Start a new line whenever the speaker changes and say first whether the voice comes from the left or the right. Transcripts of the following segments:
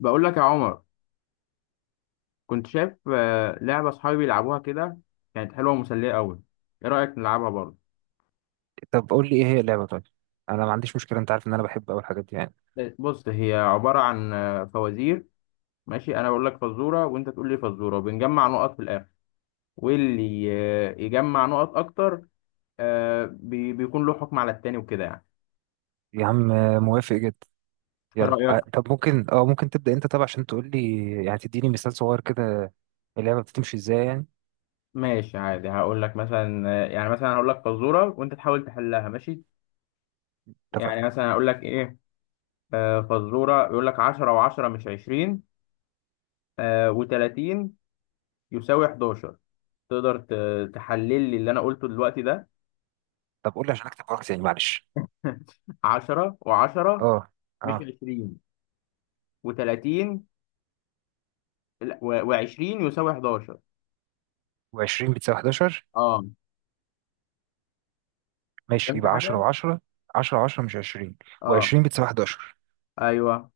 left: بقول لك يا عمر، كنت شايف لعبة أصحابي بيلعبوها كده. كانت حلوة ومسلية أوي. إيه رأيك نلعبها برضه؟
right: طب قول لي ايه هي اللعبة؟ طيب انا ما عنديش مشكلة، انت عارف ان انا بحب اول حاجات دي يعني.
left: بص، هي عبارة عن فوازير. ماشي، أنا بقول لك فزورة وأنت تقول لي فزورة وبنجمع نقط في الآخر، واللي يجمع نقط أكتر بيكون له حكم على التاني وكده يعني.
right: يا عم موافق جدا.
left: إيه
right: يلا، آه،
left: رأيك؟
right: طب ممكن، ممكن تبدأ انت طبعا عشان تقول لي، يعني تديني مثال صغير كده. اللعبة بتمشي ازاي يعني؟
left: ماشي عادي. هقول لك مثلا يعني مثلا هقول لك فزورة وأنت تحاول تحلها، ماشي؟ يعني
right: اتفقنا.
left: مثلا هقول لك إيه، فزورة يقول لك 10 و10 مش 20 و30 يساوي 11. تقدر تحلل لي اللي انا قلته دلوقتي ده؟
right: طب قول لي عشان اكتب وراك تاني، معلش.
left: 10 و10
right: اه.
left: مش
right: اه.
left: 20 و30 و20 يساوي 11.
right: و20 بتساوي 11.
left: اه،
right: ماشي،
left: فهمت
right: يبقى 10
left: حاجه.
right: و10. 10 و10 مش 20،
left: اه،
right: و20 بتساوي 11.
left: ايوه،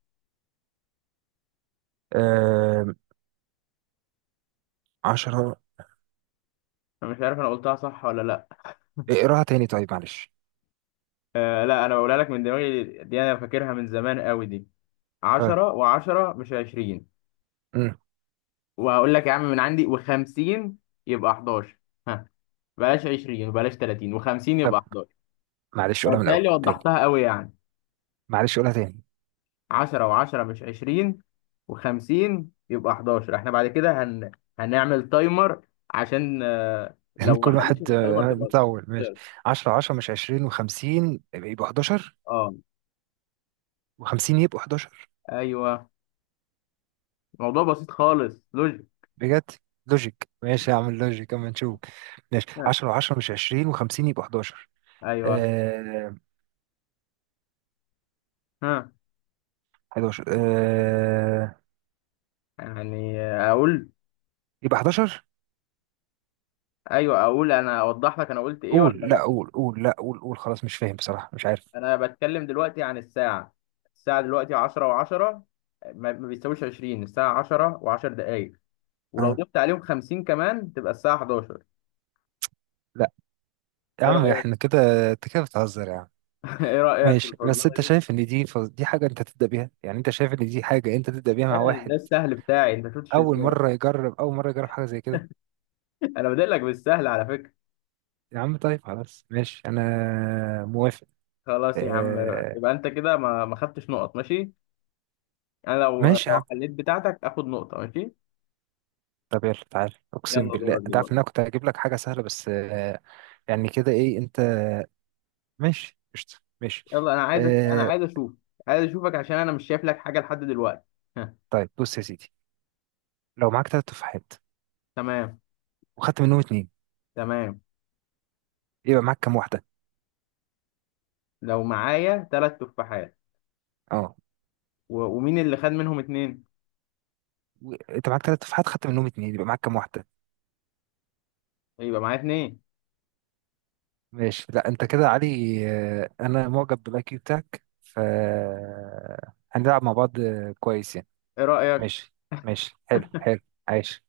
right: آه. 10.
left: انا مش عارف انا قلتها صح ولا لا.
right: اقراها تاني طيب معلش.
left: لا، انا بقولها لك من دماغي دي، انا فاكرها من زمان قوي دي.
right: طيب.
left: 10 و10 مش 20،
right: امم
left: وهقول لك يا عم من عندي و50 يبقى 11. ها، بلاش 20 وبلاش 30 و50
right: طب.
left: يبقى 11.
right: معلش قولها من الاول
left: بالتالي
right: تاني.
left: وضحتها قوي يعني.
right: معلش قولها تاني.
left: 10 و10 مش 20 و50 يبقى 11. احنا بعد كده هنعمل تايمر، عشان
right: يعني
left: لو ما
right: كل
left: حلتش من
right: واحد
left: التايمر تبقى
right: نطول، ماشي.
left: تخسر.
right: 10 10 مش 20 و50 يبقوا 11.
left: اه،
right: و50 يبقوا 11.
left: ايوه. الموضوع بسيط خالص، لوجيك.
right: بجد؟ لوجيك، ماشي هعمل لوجيك اما نشوف. ماشي،
left: ها،
right: 10 و10 مش 20 و50 يبقوا 11.
left: ايوه.
right: آه.
left: ها،
right: 11، آه.
left: يعني اقول.
right: يبقى 11.
left: ايوه، اقول انا، اوضح لك انا قلت ايه ولا
right: قول، لا
left: لا.
right: قول، قول، لا قول، قول. خلاص مش فاهم بصراحة، مش عارف.
left: انا بتكلم دلوقتي عن الساعه. الساعه دلوقتي 10 و10، ما بيساويش 20. الساعه 10 و10 دقائق، ولو
right: آه.
left: ضفت عليهم 50 كمان تبقى الساعه 11.
right: لا يا
left: ايه
right: عم،
left: رايك؟
right: احنا كده؟ انت كده بتهزر يا عم.
left: ايه رأيك في
right: ماشي، بس
left: الفزورة
right: انت
left: دي؟
right: شايف ان دي دي حاجة انت تبدأ بيها؟ يعني انت شايف ان دي حاجة انت تبدأ بيها مع
left: ايه ده؟
right: واحد
left: السهل بتاعي، انت شفتش اللي
right: اول
left: جاي.
right: مرة يجرب، اول مرة يجرب حاجة زي كده؟
left: انا بادئ لك بالسهل على فكرة.
right: يا عم طيب خلاص ماشي، انا موافق.
left: خلاص يا عم.
right: آه.
left: يبقى انت كده ما خدتش نقط، ماشي. انا لو
right: ماشي يا
left: لو
right: عم.
left: حليت بتاعتك اخد نقطة، ماشي.
right: طب يلا تعالى، اقسم
left: يلا
right: بالله
left: دورك
right: انت عارف
left: دلوقتي.
right: ان انا كنت هجيب لك حاجه سهله بس آه. يعني كده ايه انت. ماشي، قشطه، ماشي.
left: يلا، انا عايزك. انا
right: آه.
left: عايز اشوف عايز اشوفك، عشان انا مش شايف لك حاجة لحد دلوقتي. ها.
right: طيب بص يا سيدي، لو معاك ثلاث تفاحات
left: تمام.
right: وخدت منهم اتنين،
left: تمام.
right: يبقى معاك كام واحده؟
left: لو معايا ثلاث تفاحات
right: اه.
left: ومين اللي خد منهم اتنين؟
right: انت معاك ثلاث تفاحات، خدت منهم اتنين، يبقى معاك كام واحده؟
left: يبقى معايا اتنين.
right: ماشي، لا انت كده يا علي. آه انا معجب بالاي كيو بتاعك. ف هنلعب مع بعض كويس يعني.
left: ايه رأيك؟
right: ماشي. ماشي، حلو حلو. عايش.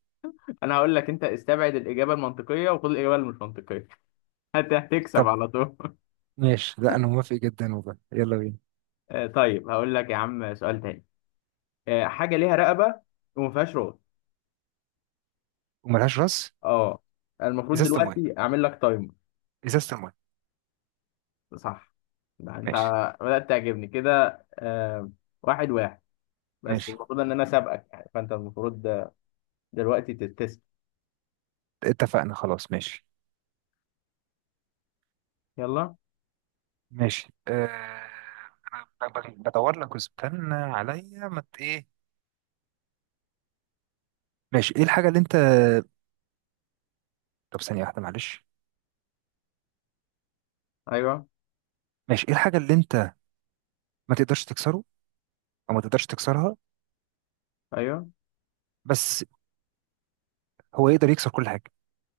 left: انا هقول لك، انت استبعد الإجابة المنطقية وخد الإجابة اللي مش منطقية. هتكسب
right: طب.
left: على طول.
right: ماشي، لا انا موافق جدا والله، يلا بينا.
left: طيب، هقول لك يا عم سؤال تاني. حاجة ليها رقبة وما فيهاش رأس.
right: وملهاش راس.
left: اه. المفروض
right: ازازه المايه.
left: دلوقتي اعمل لك تايمر.
right: ازازه المايه.
left: صح. ده انت
right: ماشي.
left: بدأت تعجبني كده. آه، واحد واحد. بس
right: ماشي.
left: المفروض ان انا سابقك، يعني فانت المفروض دلوقتي تتسب.
right: اتفقنا خلاص، ماشي.
left: يلا.
right: ماشي، انا بدور لك، واستنى عليا ما ايه. ماشي، ايه الحاجه اللي انت. طب ثانيه واحده معلش.
left: ايوه.
right: ماشي، ايه الحاجه اللي انت ما تقدرش تكسره؟ او ما تقدرش تكسرها؟
left: ايوه.
right: بس هو يقدر يكسر كل حاجه.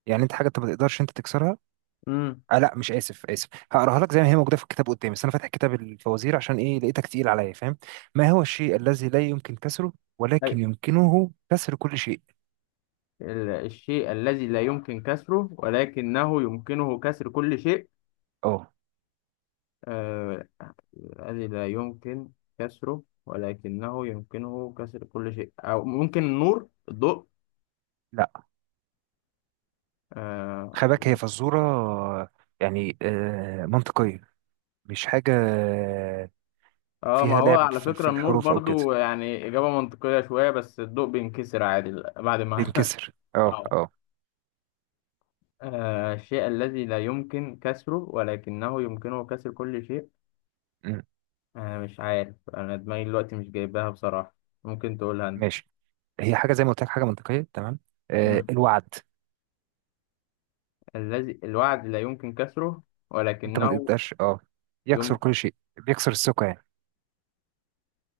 right: يعني انت حاجه انت ما تقدرش انت تكسرها.
left: امم.
right: لا مش، اسف اسف، هقراها لك زي ما هي موجوده في الكتاب قدامي، بس انا فاتح كتاب الفوازير عشان ايه؟ لقيتك تقيل عليا، فاهم؟ ما هو الشيء الذي لا يمكن كسره ولكن
left: أيوة.
right: يمكنه كسر كل شيء؟
left: الشيء الذي لا يمكن كسره ولكنه يمكنه كسر كل شيء.
right: اه.
left: آه، الذي لا يمكن كسره ولكنه يمكنه كسر كل شيء، أو ممكن النور، الضوء.
right: لا،
left: آه,
right: خباك هي فزوره آه، يعني منطقيه، مش حاجه
left: ما
right: فيها
left: هو
right: لعب
left: على
right: في
left: فكرة النور
right: الحروف او كده.
left: برضو يعني إجابة منطقية شوية، بس الضوء بينكسر عادي. بعد ما
right: بينكسر، اه
left: آه
right: اه.
left: الشيء الذي لا يمكن كسره ولكنه يمكنه كسر كل شيء.
right: أمم،
left: مش عارف، أنا دماغي دلوقتي مش جايباها بصراحة. ممكن تقولها أنت.
right: ماشي، هي حاجه زي ما قلت لك، حاجه منطقيه تمام. آه
left: مم.
right: الوعد.
left: الذي الوعد لا يمكن كسره،
right: انت ما
left: ولكنه
right: تقدرش اه يكسر
left: يمكن.
right: كل شيء، بيكسر الثقه يعني.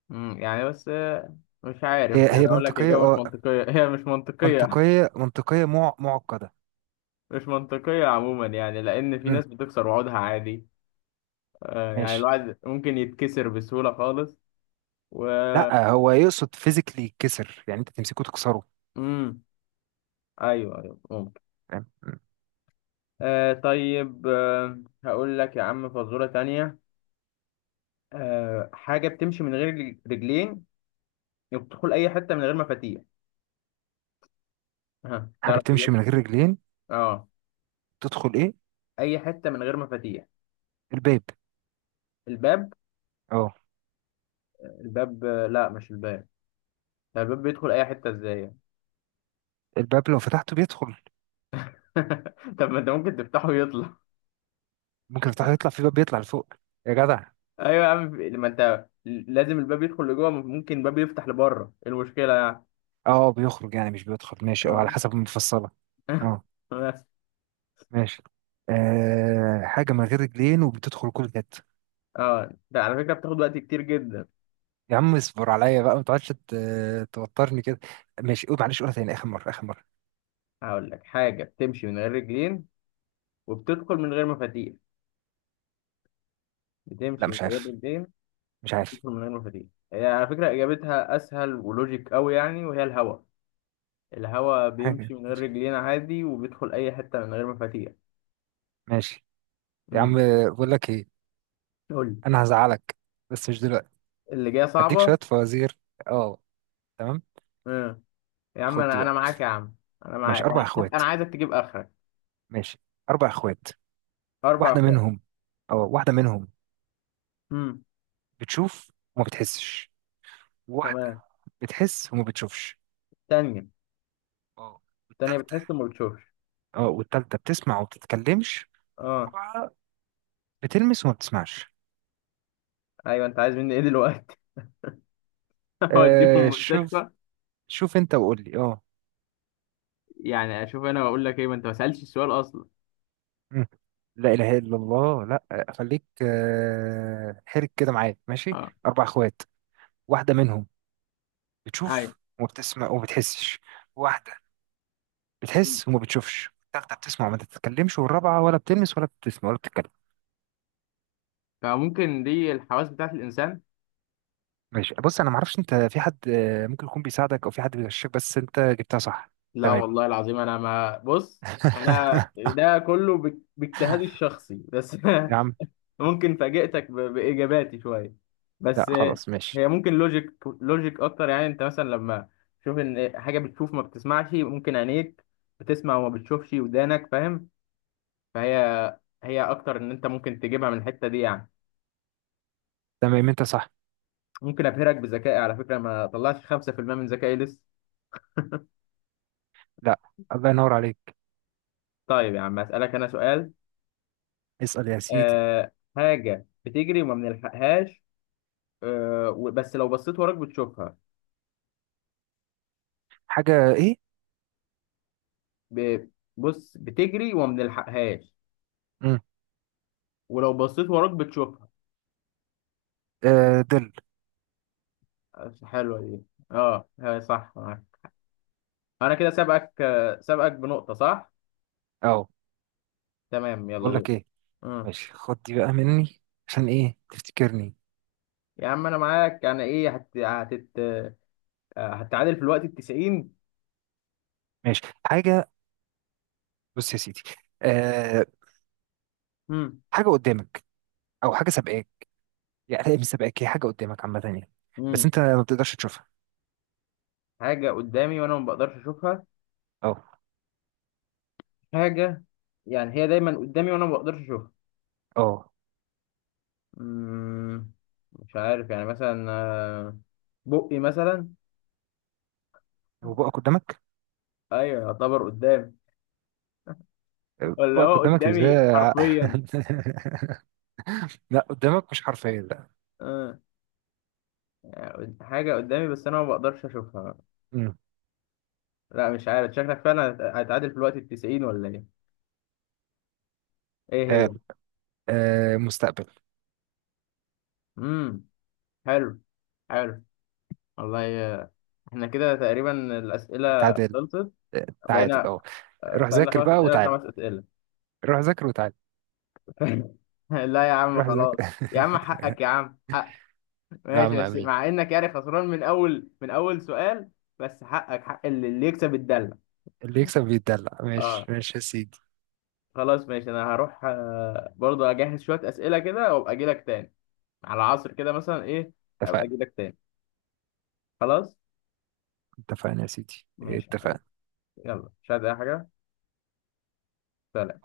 left: يعني بس مش عارف
right: هي
left: يعني اقول لك،
right: منطقية
left: اجابه مش
right: اه،
left: منطقيه. هي مش منطقيه.
right: منطقية، منطقية، معقدة.
left: مش منطقيه عموما، يعني لان في
right: امم
left: ناس بتكسر وعودها عادي. يعني
right: ماشي.
left: الواحد ممكن يتكسر بسهوله خالص. و
right: لا، هو يقصد فيزيكلي يتكسر، يعني انت تمسكه تكسره،
left: امم ايوه. ايوه، ممكن.
right: فاهم؟
left: طيب. هقول لك يا عم فزوره تانية. حاجه بتمشي من غير رجلين، وبتدخل اي حته من غير مفاتيح. ها،
right: حاجة
left: تعرف
right: بتمشي
left: تجيب؟
right: من غير رجلين،
left: اه،
right: تدخل ايه؟
left: اي حته من غير مفاتيح.
right: الباب.
left: الباب؟
right: اه،
left: الباب؟ لا، مش الباب. طب الباب بيدخل اي حته ازاي؟
right: الباب لو فتحته بيدخل.
left: طب ما انت ممكن تفتحه ويطلع.
right: ممكن تفتحه يطلع، في باب بيطلع لفوق يا جدع.
left: ايوه يا عم، ما انت لازم الباب يدخل لجوه. ممكن الباب يفتح لبره، إيه المشكله يعني؟
right: اه بيخرج يعني، مش بيدخل، ماشي اه على
left: اه.
right: حسب المفصلة. اه.
left: بس.
right: ماشي. آه حاجة من غير رجلين وبتدخل كل جد.
left: اه، ده على فكره بتاخد وقت كتير جدا.
right: يا عم اصبر عليا بقى، ما تقعدش توترني كده. ماشي، قول، معلش قولها تاني، اخر مرة اخر مرة.
left: هقول لك، حاجه بتمشي من غير رجلين، وبتدخل من غير مفاتيح.
right: لا
left: بتمشي من
right: مش
left: غير
right: عارف،
left: رجلين،
right: مش عارف.
left: وبتدخل من غير مفاتيح. هي على فكره اجابتها اسهل ولوجيك قوي يعني، وهي الهوا. الهوا
right: حاجة.
left: بيمشي من غير رجلين عادي، وبيدخل اي حته من غير مفاتيح.
right: ماشي يا
left: امم
right: عم، بقول لك ايه،
left: قول لي.
right: انا هزعلك بس مش دلوقتي.
left: اللي جايه
right: هديك
left: صعبه.
right: شويه فوازير. اه. تمام.
left: يا عم،
right: خد دي
left: انا
right: بقى.
left: انا معاك يا عم. انا
right: ماشي
left: معاك.
right: اربع
left: انا حتى
right: اخوات.
left: انا عايزك تجيب اخرك.
right: ماشي اربع اخوات.
left: اربع
right: واحده
left: فوق.
right: منهم. اه، واحده منهم
left: امم
right: بتشوف وما بتحسش. واحده
left: تمام.
right: بتحس وما بتشوفش.
left: تانية.
right: اه،
left: تانية
right: والتالتة.
left: بتحس ما بتشوفش.
right: اه، والتالتة بتسمع وما بتتكلمش.
left: اه.
right: الرابعه بتلمس وما بتسمعش.
left: ايوه، انت عايز مني ايه دلوقتي؟ اوديهم
right: آه، شوف.
left: المستشفى.
right: شوف انت وقول لي اه.
left: يعني اشوف انا واقول لك ايه، ما انت ما سالتش السؤال اصلا.
right: مم. لا إله إلا الله. لا خليك، حرك كده معايا ماشي.
left: اه.
right: أربع أخوات، واحدة منهم
left: ايوه.
right: بتشوف وما بتسمع وما بتحسش. واحدة بتحس وما بتشوفش. التالتة بتسمع وما بتتكلمش. والرابعة ولا بتلمس ولا بتسمع ولا بتتكلم.
left: فممكن دي الحواس بتاعت الانسان.
right: ماشي بص، أنا معرفش أنت في حد ممكن يكون بيساعدك أو في حد بيغشك، بس أنت جبتها صح.
left: لا
right: تمام.
left: والله العظيم انا ما بص. انا ده كله باجتهادي الشخصي بس.
right: يا عم.
left: ممكن فاجئتك باجاباتي شويه
right: لا
left: بس.
right: خلاص ماشي.
left: هي ممكن لوجيك لوجيك اكتر، يعني انت مثلا لما تشوف ان حاجه بتشوف ما بتسمعش، ممكن عينيك بتسمع وما بتشوفش، ودانك فاهم. فهي اكتر ان انت ممكن تجيبها من الحته دي يعني.
right: تمام. أنت صح.
left: ممكن ابهرك بذكائي. على فكره ما طلعتش 5% من ذكائي لسه.
right: لا، الله ينور عليك.
left: طيب يا عم، اسالك انا سؤال.
right: اسأل يا سيدي.
left: حاجه بتجري وما بنلحقهاش، بس لو بصيت وراك بتشوفها.
right: حاجة إيه؟
left: ب- بص، بتجري وما بنلحقهاش،
right: مم.
left: ولو بصيت وراك بتشوفها.
right: ظل.
left: حلوة دي. اه، هي صح معاك. انا كده سابقك سابقك بنقطة، صح؟
right: أه.
left: تمام. يلا
right: بقول
left: دور.
right: لك إيه.
left: مم.
right: ماشي خد دي بقى مني، عشان ايه تفتكرني.
left: يا عم انا معاك، يعني ايه؟ هت... هتت... آه، هتتعادل في الوقت التسعين.
right: ماشي حاجة. بص يا سيدي، أه.
left: مم.
right: حاجة قدامك، او حاجة سابقاك، يعني مش سابقاك، هي حاجة قدامك عامة يعني، بس
left: مم.
right: انت ما بتقدرش تشوفها.
left: حاجة قدامي وانا ما بقدرش اشوفها.
right: اه.
left: حاجة، يعني هي دايما قدامي وانا ما بقدرش اشوفها.
right: اه،
left: مم. مش عارف يعني مثلا بقي مثلا.
right: وبقى قدامك.
left: ايوه، يعتبر قدامي. ولا
right: بقى
left: هو
right: قدامك
left: قدامي
right: ازاي؟
left: حرفيا؟
right: لا، قدامك مش حرفيا لا.
left: آه. يعني حاجة قدامي بس أنا ما بقدرش أشوفها.
right: مم.
left: لا، مش عارف. شكلك فعلا هتعادل في الوقت التسعين، ولا إيه؟ إيه
right: تعال.
left: هي؟
right: أه، مستقبل.
left: مم. حلو. حلو. والله إحنا كده تقريبا الأسئلة
right: تعادل.
left: خلصت.
right: تعادل
left: بقينا
right: اه. روح
left: سألنا
right: ذاكر
left: خمس
right: بقى
left: أسئلة،
right: وتعال.
left: خمس أسئلة.
right: روح ذاكر وتعال.
left: لا يا عم
right: روح
left: خلاص.
right: ذاكر.
left: يا عم حقك، يا عم حق.
right: يا عم
left: ماشي، بس
right: امين.
left: مع إنك يعني خسران من أول من أول سؤال. بس حقك حق، اللي يكسب الدلة.
right: اللي يكسب بيتدلع، ماشي
left: أه،
right: ماشي يا سيدي.
left: خلاص ماشي. أنا هروح برضه، اجهز شويه اسئله كده وابقى اجي لك تاني على العصر كده مثلا ايه. ابقى
right: اتفقنا.
left: اجي لك تاني. خلاص
right: اتفقنا يا سيدي،
left: ماشي يا حبيبي.
right: اتفقنا.
left: يلا، مش عايز اي حاجه. سلام.